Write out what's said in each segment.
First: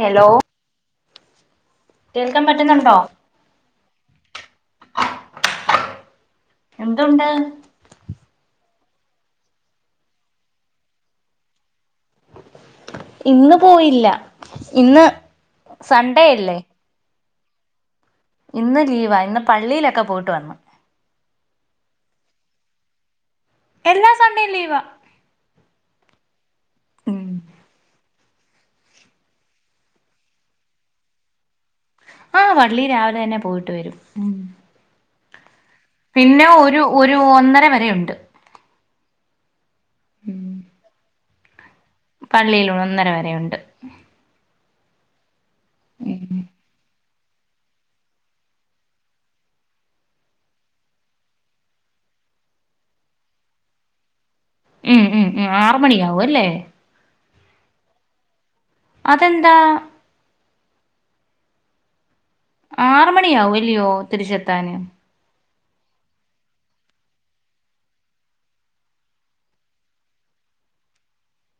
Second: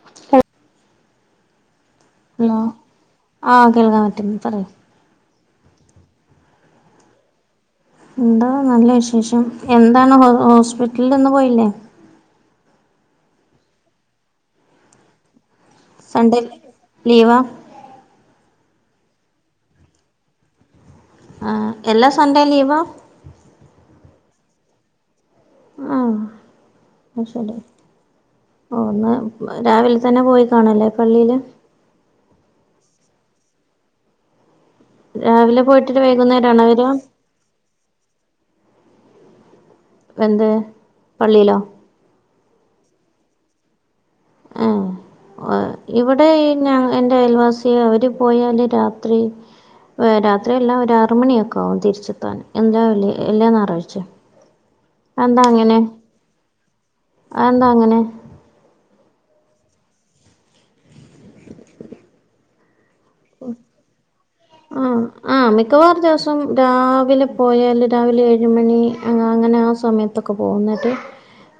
Hello കേൾക്കാൻ hello, പറ്റുന്നുണ്ടോ ആ കേൾക്കാൻ പറ്റുന്നു പറയ് എന്തുണ്ട്?. എന്താ നല്ല വിശേഷം. എന്താണ് ഹോ ഹോസ്പിറ്റലിൽല്ന്ന് പോയില്ലേ?. ഇന്ന് പോയില്ല. ഇന്ന് സൺഡേ അല്ലേ സൻഡേല്ലെ ലീവാ ഇന്ന് ലീവാ. ഇന്ന് പള്ളീലക്കെ പോയിട്ട് വന്നു. ആഹ് എല്ലാ സൺഡേം ലീവാ?. എല്ലാ സൺഡേം ലീവാ ആഹ് ഉം അത് ശരി ഓന്ന് രാവിലെ തന്നെ പോയി കാണല്ലേ, പള്ളീല്. ആ പള്ളിൽ രാവിലെ തന്നെ പോയിട്ട് വരും. ഉം രാവിലെ പോയിട്ട് പിന്നെ ഒരു ഒരു ഒന്നര വരെയുണ്ട്. ഉം എന്ത് പള്ളിയിലോ?. പള്ളിയിൽ ഒന്നര വരെയുണ്ട്. ഏഹ് ഉം ഇവിടെ ഈ ഞ എൻ്റെ അയൽവാസി അവര് പോയാല് രാത്രി രാത്രിയല്ലാം ഒരു ആറുമണിയൊക്കെ ആകും തിരിച്ചെത്താൻ എ എല്ലാം ഞായറാഴ്ച്ചയും. മ് മ് ഉ ആറ് മണിയാവും അല്ലേ?. അതെന്താ അങ്ങനെ?. അതെന്താ?. ആറ് മണിയാവു അല്ലയോ തിരിച്ചെത്താന്. ആ മിക്കവാറും ദിവസം രാവിലെ പോയാൽ രാവിലെ ഏഴ് മണി അങ്ങനെ ആ സമയത്ത് അപം ഒകൊപോ ന്നിട്ട്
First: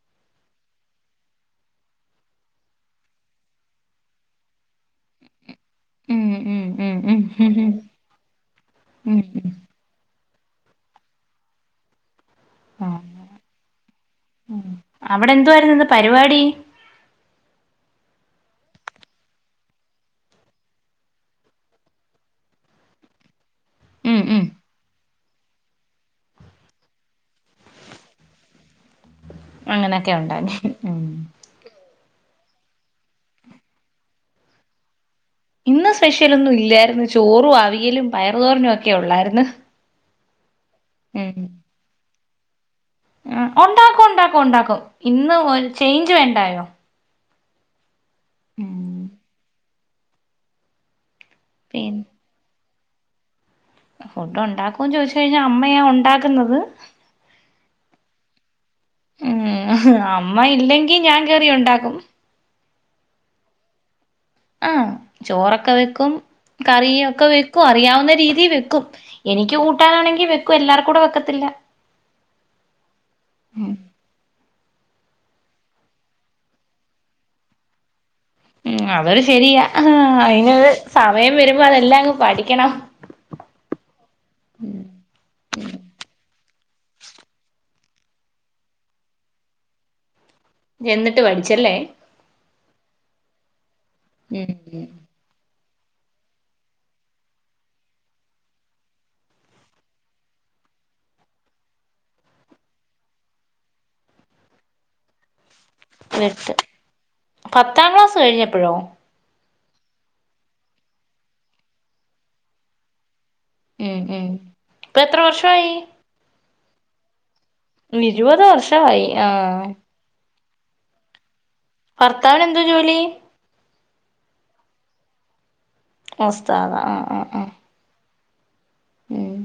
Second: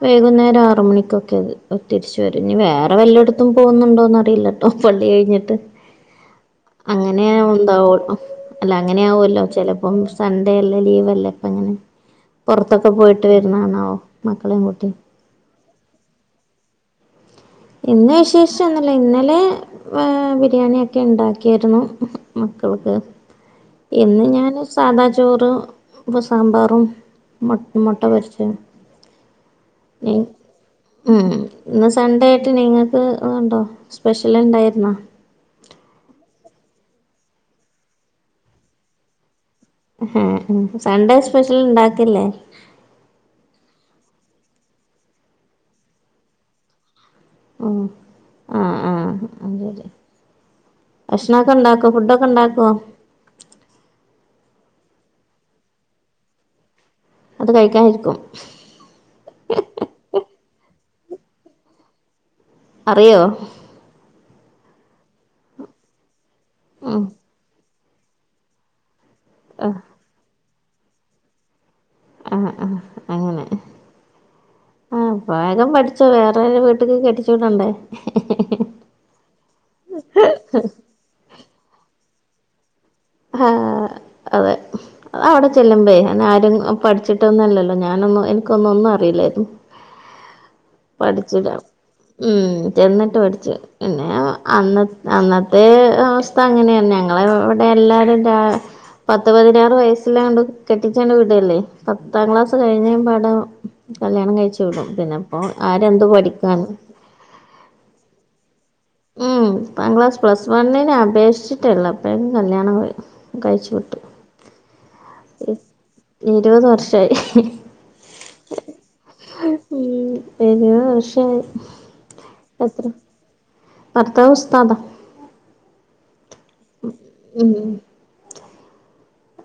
വൈകുന്നേരം ആറ് മണിക്കൊക്കെ അത് തിരിച്ചു വരും. ഇനി വേറെ വല്ലയിടത്തും പോകുന്നുണ്ടോന്ന് അറിയില്ല. ഒപ്പള്ളി കഴിഞ്ഞിട്ട് ഉം ഉം ഉം ഉം അങ്ങനെ ഉം ഉം ഉടവു അല്ല ഉം അങ്ങനെയാവുമല്ലോ. ഉം ചിലപ്പം സൺഡേ അല്ല ലീവ് അല്ല ഇപ്പ അങ്ങനെ പുറത്തൊക്കെ ആഹ് പോയിട്ട് വരുന്നതണാവോ മക്കളെയും ഉം കുട്ടി. അവിടെ എന്തുവായിരുന്നു ഇന്ന് പരിപാടി. ഇന്ന് വിശേഷം ഒന്നുല്ല. ഇന്നലെ വേ ബിരിയാണിയൊക്കെ ഉണ്ടാക്കിയായിരുന്നു മക്കൾക്ക്. ഉം ഇന്ന് ഉം ഞാൻ സാദാ ചോറ് ഇപ്പ സാമ്പാറും മു മുട്ട പെ പൊരിച്ചതും. അങ്ങനെയൊക്കെ ഉണ്ടാക്കി, ഉം ഇന്ന് സൺഡേ ആയിട്ട് നിങ്ങൾക്ക് ഉണ്ടോ സ്പെഷ്യൽ ഉണ്ടായിരുന്നോ?. ഇന്ന് സ്പെഷ്യലൊന്നും ഇല്ലായിരുന്നു. ചോറും, അവിയലും, പയർ, തോരനും, ഒക്കെ ഉള്ളയിരുന്നു. ആ സൺണ്ടേ സ്പെഷ്യൽ ഉണ്ടാക്കില്ലേ?. ഉണ്ടാക്കും ഉണ്ടാക്കും ഉണ്ടാക്കും ഇന്ന് ഒരു ചേഞ്ച് വേണ്ടായോ?. ഉം ആ ആ ഉം അതെ ഭക്ഷണംമ ഒക്കെ ഉണ്ടാക്കോ പിന്നെ ഫുഡ് ഒക്കെ ഉണ്ടാക്കോ ഫുഡ് ഉണ്ടാക്കുംന്ന് ചോദിച്ച കഴിഞ്ഞാൽ അമ്മയാാ ഉണ്ടാക്കുന്നത്. അത് കഴിക്കാനരിക്കും. ഏഅമ്മ ഇല്ലെങ്കി ഞാൻ കറി ഉണ്ടാക്കും. അറിയോ? ആഹ ചോറൊക്കെ വെക്കും കറി ഉം ഒക്കെ വെക്കും അറിയാവുന്ന രീതി വെക്കും. എനിക്ക് ആഹ് കൂട്ടാനാണെങ്കിൽ വെക്കും എല്ലാർ കൂടെ വെക്കത്തില്ല. ആ ആ അങ്ങനെ ഉം ആ വേഗം പഠിച്ചോ വേറെരു വീട്ടക്ക് കെടിച്ചുവിടണ്ടേ ഉ അതൊരു ശരിയാ അയ് നൊരു സമയം വരുമ്പോ അതെല്ലാം അങ്ങ് പഠിക്കണം ആഹ് അതെ അതവിടെ ചെല്ലുമ്പേ എന്ന ആരും പഠിച്ചിട്ടൊന്നല്ലല്ലോ ഞാനൊന്നും എനിക്കൊന്നും ഒന്നും അറി ലേ നു അറിയില്ലായിരുന്നു. [inaudible] പഠിച്ചിടാ പഠിച്ചല്ലേ ഉ ചെന്നിട്ട് പഠിച്ചു പിന്നെ അന്ന ഉം അന്ന ഏ അവസ്ഥ അങ്ങനെയാണ് ഞങ്ങള ഇവിടെ എല്ലാവരും. ര പത്ത് പതിനാറ് വയസ്സില്ണ്ട് കെട്ടിച്ചണ്ട് വിടല്ലേ പത്താം ക്ലാസ് കഴിഞ്ഞ പാടോ കല്യാണം കഴിച്ച വിടും പിന്നെപ്പോ ആരെന്ത് എട്ട് പഠിക്കാണ്. പത്താം ക്ലാസ് കഴിഞ്ഞപ്പഴോ ഉം ക്ലാസ് പ്ലസ് വണ്ണിനന് അപേക്ഷിച്ചിട്ടള്ളോ അപ്പോഴക്കും കല്യാണം കഴി കഴിച്ചു ഉം വിട്ടു ഉം ഇപ്പൊ എത്ര വർഷമായി ഇരുപത് വർഷായി ഇരുപത് വർഷമായി ആഹ് ഉം ഇരുപത് വർഷായി ഭർത്താവിന ന്തോ എത്ര ജോലി ഭർത്താവ് ഉസ്താദ ആഹ് ഉസ്താദാ ആഹ് ആഹ് ഉം ഉം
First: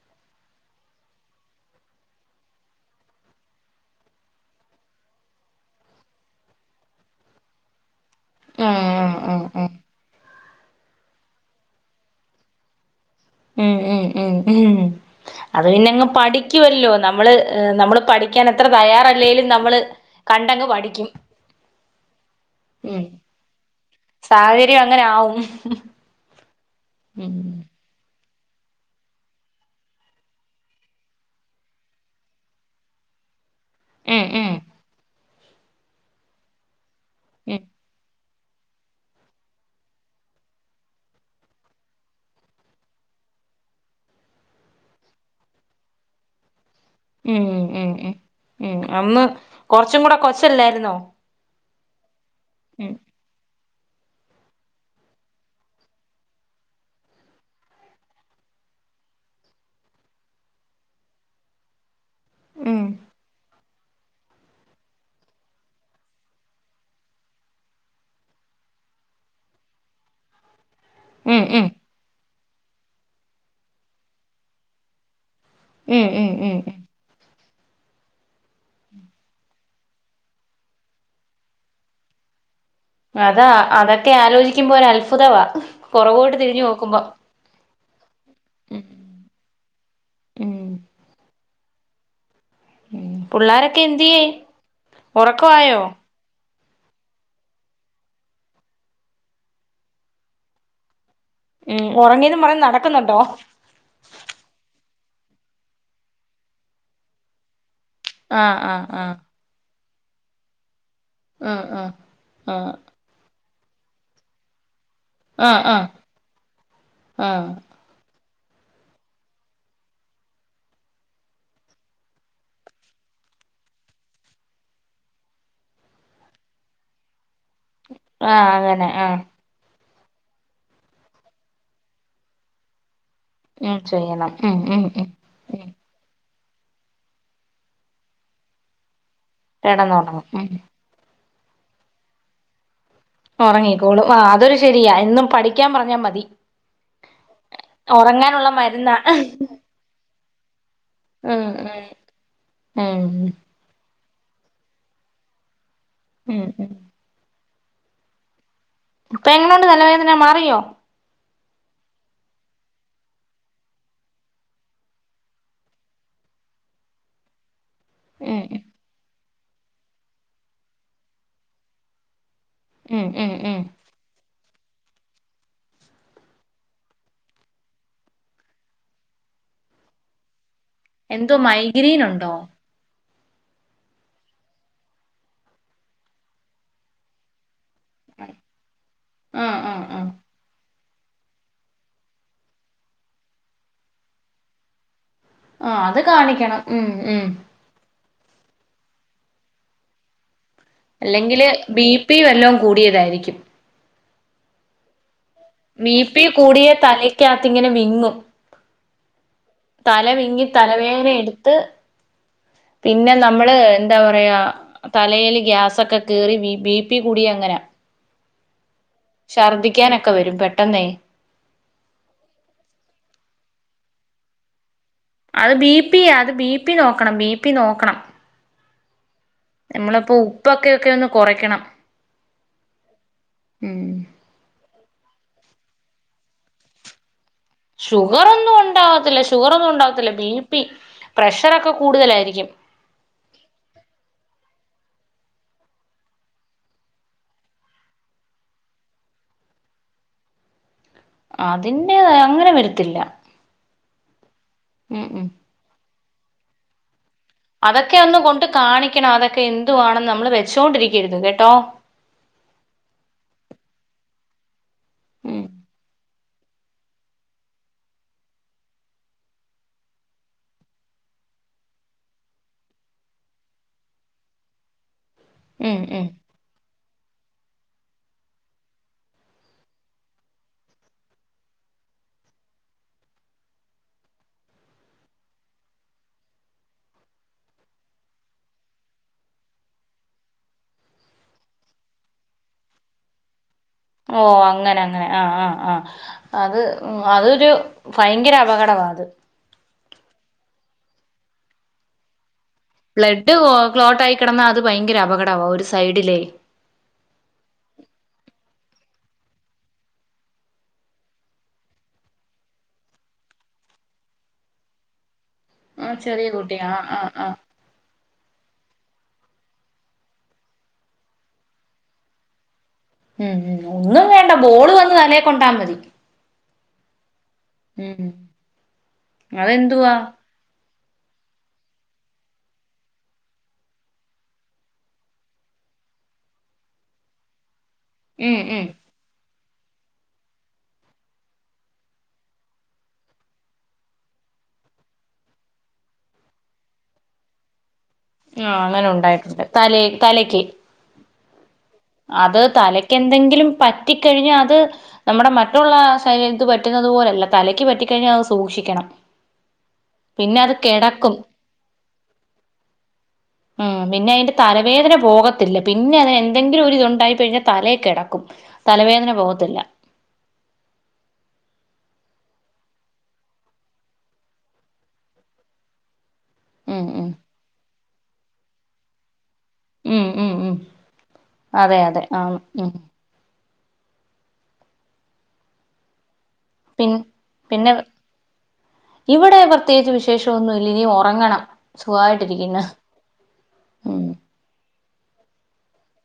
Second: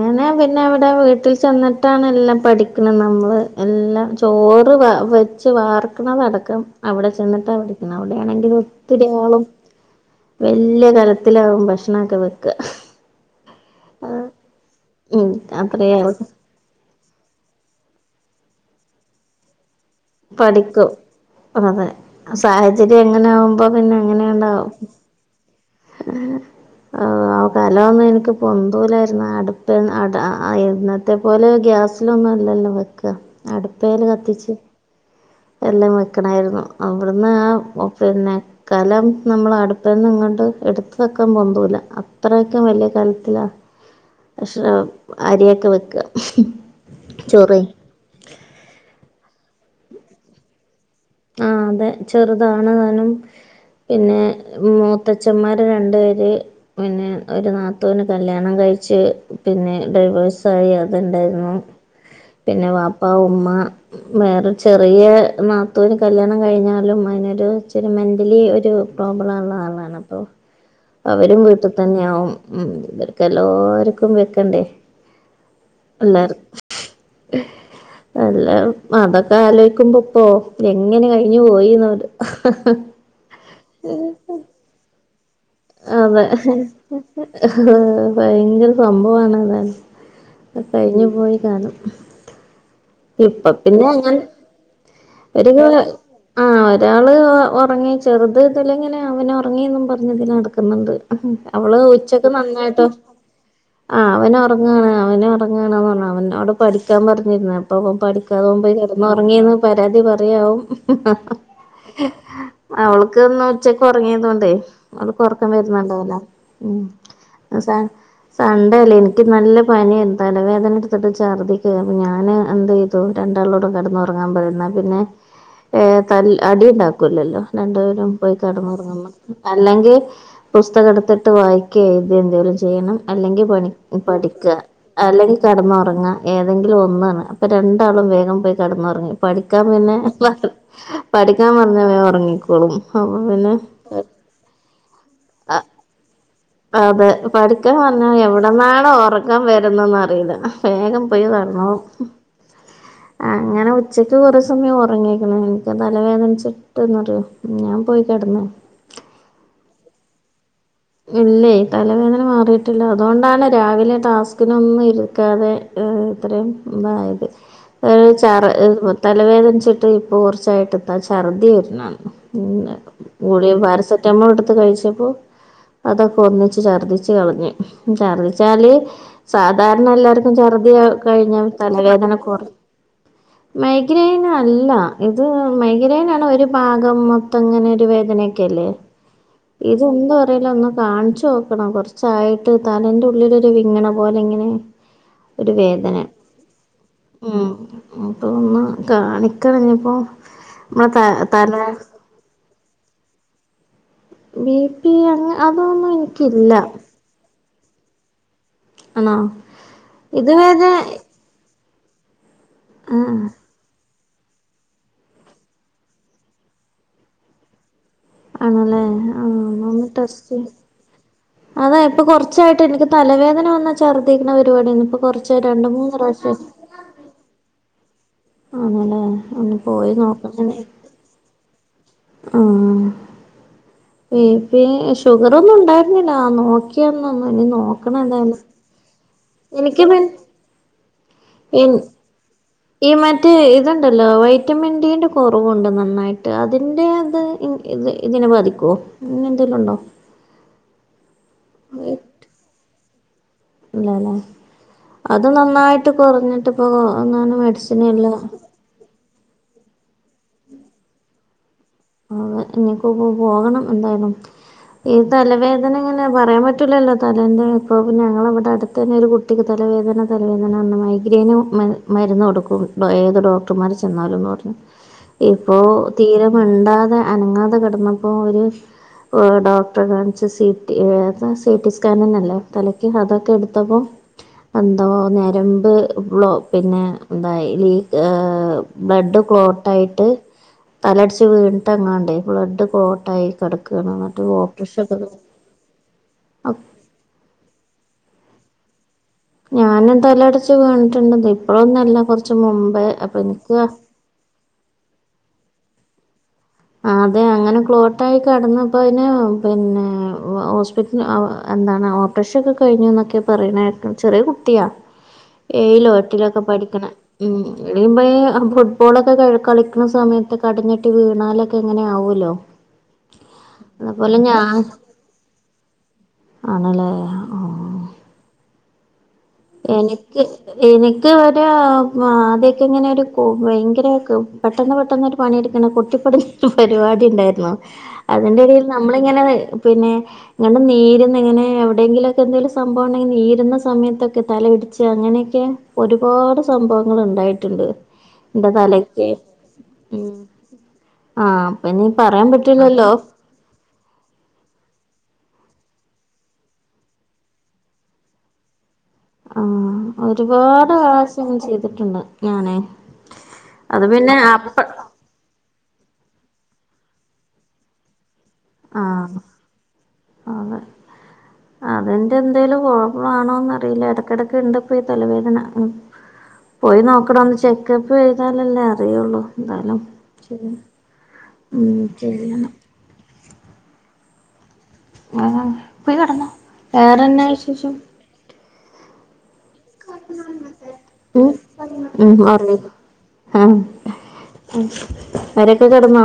അങ്ങനെ പിന്നെ അവിടെ വീട്ടിൽ ചെന്നിട്ടാണ് എല്ലാം പഠിക്കുന്നത് നമ്മള് എല്ലാം ചോറ് കുച്ച് വാർക്കുന്നതടക്കം അവിടെ ചെന്നിട്ട് അവിടിക്ക അവിടെയാണെങ്കിലിൽ ആഹ് ആഹ് ഒത്തിരിയാളും ആഹ് വല്യ കലത്തിലാവും ഭക്ഷണൊക്കെ വെക്ക ഉം ഉം ഉം ഉം ഉ ഉം അത് പിന്നെ അത്രയും പടി ഠിക്കുവല്ലോ നമ്മള് നമ്മള് പഠിക്കാൻ എത്ര തയ്യാറല്ലേലും നമ്മള് കണ്ടങ്ങ് പഠിക്കും അതെ സാഹചര്യം അങ്ങനെ ആകുമ്പോ പിന്നെ എങ്ങനെയുണ്ടാവ ശരി അങ്ങനെ ആവും ഉം ആകാൻര അന്ഒന്നും എനിക്ക് പൊന്തൂലായിരുന്നു അടുപ്പ ഇന്നത്തെ പോലെ ഗ്യാസിലൊന്നും അല്ലല്ലോ ക്ക അടുപ്പേൽ ഉം കത്തിച്ച് ഉം എല്ലാം വെക്കണായിരുന്നു അവിടുന്ന് ഉം ആഹ് പിന്നെ കലം നമ്മൾ അടുപ്പത്ത്ന്ന് ഇങ്ങോട്ട് എടുത്ത വെക്കാൻ പൊന്തൂല്ല അത്രേക്കെ വലിയ കാലത്തിലാണ് പ്രശ്ണാകും അരിയൊക്കെ വെക്കുക ഉം ചോറേ ഉം ഉം ഉം ഉം അന്ന് കുറച്ചും കൂടെ കൊച്ചല്ലായിരുന്നോ ആഹ് അതെ ചെറുതാണ് ഉം താനും പിന്നെ മൂത്തച്ഛന്മാര് രണ്ടു പേര് പിന്നെ ഒരു നാത്തുന് കല്യാണം കഴിച്ച് പിന്നെ ഡൈവേഴ്സ് ആയി അത്ണ്ടായിരുന്നു പിന്നെ ഉം പാപ്പ ഉമ്മ വേറെ ചെറിയ നാത്തൂന് കല്യാണം കഴിഞ്ഞാലും അതിനൊരു ചിരി മെൻ്റലി ഒരു പ്രോബ്ലം ഉള്ള ആളാണ് അപ്പൊ അവരും ഉം ഉം വീട്ടിൽ തന്നെയ ആവും ഉം ഇവർക്ക എല്ലർക്കും വെക്കണ്ടേ ഉം ഉം ഉം അല്ല അതൊക്കെ ആലോചിക്കുമ്പോ ഇപ്പോഎങ്ങനെ കഴിഞ്ഞു പോയിന്നര് അതാ അതൊക്കെ ആലോചിക്കുമ്പോ ഒരു അത്ഭുതവാ അതെ പുറകോട്ട് തിരിഞ്ഞു നോക്കുമ്പോ ഭയങ്കര സംഭവമാണ് ഉം അതെ ഇനിപോയി കാണാം ഉം ഇപ്പൊ പുള്ളാരൊക്കെ പിന്നെ [unintelligible] എന്തിയേ ഒരു ഉറക്കവായോ ആഹ് ഒരാൾ ഉറങ്ങി ചെറുത് ഇതില്ലങ്ങനെ അവന് ഉറങ്ങി പറഞ്ഞതിൽ നടക്കുന്നുണ്ട് അവള് ഉം ഉച്ചക്ക് ഉറങ്ങിയന്നും പറഞ്ഞ് നന്നായിട്ടോ നടക്കുന്നുണ്ടോ ആഹ് അവന ഉറങ്ങാണ് അവന ഉറങ്ങാണ് അവനോട് പഠിക്കാൻ പറഞ്ഞിരുന്ന [unintelligible] പഠിക്കാത ആഹ് പോകുമ്പ ആഹ് ആഹ് കിറന്നുറങ്ങിയന്ന് പരാതി പറയാവും ആഹ് ആഹ് അവൾക്ക് ഒന്ന് ഉച്ചയ്ക്ക് ഉറങ്ങിയത് കൊണ്ടേ അവൾക്ക് ഉറക്കം ആഹ് ആഹ് വരുന്നുണ്ടാവുല്ല ഉം ആഹ് ആഹ് സൺണ്ടേ അല്ലേ എനിക്ക് നല്ല പനി തലവേദന എടുത്തിട്ട് ഛർദിക്ക അപ്പ ഞാന് എന്ത് ചെയ്തു രണ്ടാളോടും കിടന്നു ഉറങ്ങാൻ പറഞ്ഞു ഇന്നാ പിന്നെ ഏ ത അടി ഉണ്ടാക്കൂല്ലല്ലോ രണ്ടുപേരും പോയി ആഹ് അങ്ങനെ കടന്നുറങ്ങമ്പോ ആഹ് അല്ലെങ്കിൽ പുസ്തകം എടുത്തിട്ട് വായിക്കേ എഴുതേ എന്തെങ്കിലും ചെയ്യണം അല്ലെങ്കിൽ പ ഉം ചെയ്യണം പഠിക്ക ഉം ഉം ഉം അല്ലെങ്കിൽ ഉം കടന്നുറങ്ങ ഏതെങ്കിലും ഒന്നാണ് അപ്പൊ രണ്ടാളും വേഗം പോയി കടന്നുറങ്ങി പഠിക്കാൻ പിന്നെ കിടന്നുറങ്ങും ഉം പഠിക്കാൻ പറഞ്ഞേ വേഗം ഉറങ്ങിക്കോളും അപ്പൊ പിന്നെ ഓൾ ആഹ് അതൊരു ശെരിയാ എന്നും പഠിക്കാൻ പറഞ്ഞാ മതി അതെ പഠിക്കാൻ പറഞ്ഞാ ഒറങ്ങാനുള്ള എവിടന്നാണോ മരുന്നാ ഉറക്കാൻ വരുന്ന അറിയില്ല വേഗം [unintelligible] ഉം കടന്നോളും ഉം ഉം അങ്ങനെ [unintelligible] സമയം ഉറങ്ങിക്ക്ണ് എനിക്ക് തല ഉം ഉം വേദനിച്ചിട്ട്ന്ന്റിയോ ഞാൻ പോയി കെടന്ന്. പ്പൊ എങ്ങനുണ്ട് തലവേദന മാറിയോ. ഇല്ലേ തലവേദന മാറിയിട്ടില്ല അതുകൊണ്ടാണ് രാവിലെ ടാസ്കിനൊന്നും ഇരിക്കാതെ. ഇത്രയും ഇതായത്. [inaudible] ഉം [unintelligible] തലവേദനിച്ചിട്ട് ഇപ്പൊ കുറച്ചായിട്ട് ഛർദി വരുന്നു ഉം ഉം ഉം [unintelligible] പാരസെറ്റാമോൾ എടുത്ത് കഴിച്ചപ്പോ. അതൊക്കെ ഒന്നിച്ച് ഛർദ്ദിച്ച് കളഞ്ഞ് ഛർദ്ദിച്ചാല്. സാധാരണ എല്ലാർക്കും ഛർദി എന്തോ കഴിഞ്ഞാൽ മൈഗ്രീൻ തലവേദന ഉണ്ടോ [unintelligible] [inaudible] മൈഗ്രൈൻ അല്ല ഇത് മൈഗ്രൈന ആണ് ഒരു ഭാഗം മൊത്തം ഇങ്ങനെ ഒരു വേദനൊക്കെയല്ലേ. [inaudible] ഇത് ആഹ് ഒന്നും അറില്ല ഒന്ന് കാണിച്ചു നോക്കണം കൊറച്ചായിട്ട് തല ൻ്റെ ഉള്ളിലൊരു വിങ്ങ്ണ പോലെ ഇങ്ങനെ ഇങ്ങനെ. ആ അത് കാണിക്കണം ഉം ഉം. അപ്പൊ ഒന്ന് കാണിക്കണം ഇഞ്ഞിപോ മ്മളെ തല തല [unintelligible] വല്ലവും കൂടിയതായിരിക്കും. ബി പി [unintelligible] അതൊന്നും ഇനിക്കില്ല. [unintelligible] ഇങ്ങനെ വിങ്ങും. ആണോ തല വിങ്ങി ഇതുവരെ തലവേന എടുത്ത്. പിന്നെ ആഹ് നമ്മള് ന്താ പറയാ തലയിൽ ഗ്യാസൊക്കെ കേറി ബി പി കൂടി അങ്ങനെ. ആണല്ലേ ആഹ് എന്നാ ഒന്ന് ഛർദ്ദിക്കാനൊക്കെ ടെസ്റ്റ് വരും ചെയ് പെട്ടെന്നേ അതാ ഇപ്പൊ കുറച്ചായിട്ട് എനിക്ക് തലവേദന വന്ന ഛർദ്ദിക്കണ പരിപാടിയാണ് ഇപ്പ [unintelligible] അത് ബിപി യാ അത് ബി പി നോക്കണം ബി പി നോക്കണം. ആണല്ലേ ഉം നമ്മളപ്പോ ഉപ്പൊക്കെ ഒക്കെ ഒന്ന് കുറയ്ക്കണം. ആ ഉം ഏ [unintelligible] ഷുഗറൊന്നും ഉണ്ടായിരുന്നില്ല നോക്കിയാന്നൊന്നും ഇനി [unintelligible] എന്തായാലും ഷുഗറൊന്നും ഉണ്ടാവത്തില്ല ഷുഗറൊന്നും എനിക്ക് പിൻ ഉണ്ടാവത്തില്ല ബി പി ഇൻ പ്രഷറൊക്കെ കൂടുതലായിരിക്കും. ഈ മറ്റേ ഇതുണ്ടല്ലോ വൈറ്റമിൻ ഡീന്റെ കുറവുണ്ട് നന്നായിട്ട് അതിന്റെ അത് [unintelligible] ഇത് ഇതിനെ ബാധിക്കുവോ ങ്ങനെ ന്തെങ്കിലും ഉണ്ടോ. അതിന്റേത് അങ്ങനെ വരത്തില്ല ഇല്ലല്ലേ ഉം അത് ഉം നന്നായിട്ട് കുറഞ്ഞിട്ട് ഇപ്പം [unintelligible] അതൊക്കെ ഒന്ന് കൊണ്ട് കാണിക്കണം അതൊക്കെ എന്തുവാണെന്ന് നമ്മള് വെച്ചോണ്ടിരിക്കരുത് കേട്ടോ [unintelligible] പോകണം എന്തായാലും ഈ ഉം തലവേദന [unintelligible] പറയാൻ പറ്റില്ലല്ലോ തലേന്റെ ഇപ്പൊ ഞങ്ങളവിടെ അടുത്ത് തന്നെ ഒരു കുട്ടിക്ക് തലവേദന [unintelligible] മൈഗ്രെയിന് മരുന്ന് കൊടുക്കും ഇപ്പം ഏത് ഡോക്ടർമാർ ചെന്നാലുംന്ന് പറഞ്ഞ് [inaudible] ഇപ്പോ ഉം ഉം തീരെ മിണ്ടാതെ അനങ്ങാതെ കിടന്നപ്പോ ഒര് ഒ ഡോക്ടറെ കാണിച്ച് സി ടി എ താ സി ടി സ്കാൻ തന്നല്ലേ തലക്ക് അതൊക്കെ എടുത്തപ്പോ എന്തോ ഞരമ്പ് [unintelligible] പിന്നെ ഇതായി [unintelligible] ബ്ലഡ് ക്ലോട്ട് ആയിട്ട് തലയിടിച്ച് വീണിട്ടങ്ങാണ്ടെ ബ്ലഡ് ക്ലോട്ട് ആയി [unintelligible] ഓ അങ്ങനെ അങ്ങനെ ആ ആ ആ അത് അതൊരു ഭയങ്കര അപകടമാ അത് ഞാനും തല അടിച്ചു വീണിട്ടുണ്ടെന്നേ ഇപ്പോഴൊന്നും അല്ല കുറച്ച് [unintelligible] ബ്ലഡ് എനിക്ക് ക്ലോട്ട് ആയി കിടന്നാ അത് ഭയങ്കര അപകടവാ ഒരു സൈഡിലേ അതെ അങ്ങനെ ക്ലോട്ട് ആയി കിടന്നപ്പോ [unintelligible] പിന്നെ [unintelligible] [unintelligible] ഓപ്പറേഷൻ ഒക്കെ കഴിഞ്ഞു എന്നൊക്കെ [unintelligible] ചെറിയ കുട്ടിയാ [inaudible] ഏഴിലോ എട്ടിലോ ചെറിയ ഒക്കെ കുട്ടി ആ പഠിക്കണെ ആ ആ ഉം [unintelligible] ഫുട്ബോളൊക്കെ കളിക്കണ സമയത്ത് കടിഞ്ഞിട്ടി വീണാല് ഇങ്ങനെ ആവുമല്ലോ ഉം ഉം ഒന്നും അതുപോലെ വേണ്ട ഞാൻ ബോള് വന്ന് തലേ കൊണ്ടാ മതി ആണല്ലേ ഓ ഉം അതെന്തുവാ എനിക്ക് എനിക്ക് ഒരു ആദ്യ ഒക്കെ ഇങ്ങനെ ഒരു ഭയങ്കര പെട്ടെന്ന് പെട്ടെന്ന് ഒര് പണിയെടുക്കണം കുട്ടിപ്പ പരിപാടി ഉണ്ടായിരുന്നു ഉം അതിന്റെ ഇടയിൽ ഉം നമ്മ നമ്മളിങ്ങനെ പിന്നെ ഇങ്ങണ്ട് നീരുന്ന ഇങ്ങനെ എവിടെയങ്കിലൊക്കെ എന്തെങ്കിലും സംഭവം ഉണ്ടെങ്കിൽ നീരുന്ന സമയത്തൊ തലയിടിച്ച് അങ്ങനെയൊക്കെ ഒരുപാട് സംഭവങ്ങൾ ഉണ്ടായിട്ടുണ്ട് എന്റെ ആഹ് അങ്ങനെ തലക്ക് ഉണ്ടായിട്ടുണ്ട് തല തലക്ക് ആഹ് പിന്നെ അത് തലക്ക് എന്തെങ്കിലും പറ്റിക്കഴിഞ്ഞാൽ അത് നമ്മുടെ മറ്റുള്ള ശരീരത്ത് പറ്റുന്നുന്നത് പോലല്ല തലയ്ക്ക് പറ്റിക്കഴിഞ്ഞാൽ അത് സൂക്ഷിക്കണം ആഹ് പിന്നെ അത് ഒരുപാട് കിടക്കും പ്രാവശ്യം ഇങ്ങനെ ചെയ്തിട്ടുണ്ട് ഞാനേ ഉം പിന്നെ അതിന്റെ തലവേദന പോക ത്തില്ല പിന്നെ അതിന് എന്തെങ്കിലും ഒര് ഇതുണ്ടായിക്കഴിഞ്ഞാൽ തലേക്കിടക്കും തലവേദന പോകത്തില്ല ആന്ന് അതിന്റെ എന്തേലും കുഴപ്പാണോന്ന് അറിയില്ല ഇടക്കിടക്ക് ഇണ്ട്പ്പോ ഈ തലവേദന പോയി ഉം ഉം നോക്കണം ഒന്ന് ചെക്കപ്പ് ചെയ്താലല്ലേ അറിയുള്ളൂ എന്താലും ഉം ഉം ഉം അതെ അതെ ആഹ് ഉം ആഹ് പോയി കിടന്നോ പിന്ന് വേറെന്നാ പിന്നെ വിശേഷം? ഇവിടെ ഇവർ പ്രത്യേകിച്ച് വിശേഷമൊന്നുമില്ല ഇനി ഉം ഉറങ്ങണം ഉം ഉറങ്ങി. സുഖായിട്ടിരിക്കുന്ന് ആഹ് അവരൊക്കെ കിടന്നോ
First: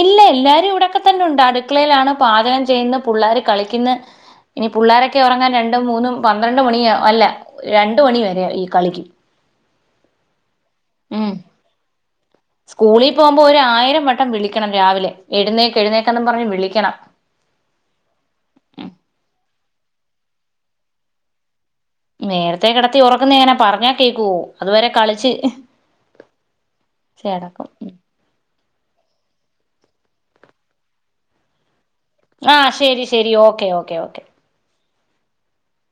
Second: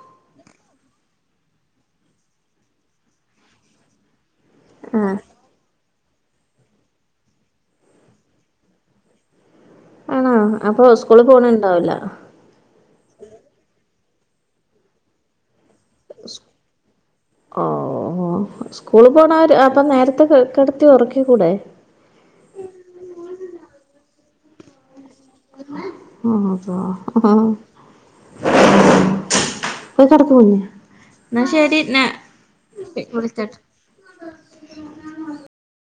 ഇല്ല എല്ലാരും ഇവിടെക്കെ തന്നെ ഉണ്ട് അടുക്കളയിലാണ് പാചകം ചെയ്യുന്ന് പിള്ളാര് കളിക്കുന്ന് ഇനി ആഹ് പിള്ളോരൊക്കെ ഉറങ്ങാൻ രണ്ടും മൂന്നും പന്ത്രണ്ട് മണിയാ അല്ല രണ്ട് മണി വരെയാ ഈ കളി ആണോ അപ്പൊ സ്കൂളിൽ ഉം പോണുണ്ടാവില്ല സ്കൂളിൽ പോകുമ്പോൾ ഒരു ആയിരം വട്ടം വിളിക്കണം രാവിലെ എഴുന്നേക്ക എഴുന്നേക്കന്ന് പറഞ്ഞ് വിളിക്കണം ഓഹ് ഓഹ് സ്കൂൾ പോണ അപ്പം നേരത്തെ കിടത്തി ഉറക്കി കൂടെ നേരത്തെേ കിടത്തി ഉറക്കുന്ന എങ്ങനെ പറഞ്ഞാൽ കേൾക്കുവോ അതുവരെ കളിച്ച് ആഹ് അത അഹ് കിടക്കും ഉം പോയി കിടക്കെ മോനെ എന്നാ ശരി ആ ശരി ശരി വിളിക്കട്ടോ ഓക്കെ ഓക്കേ ഓക്കെ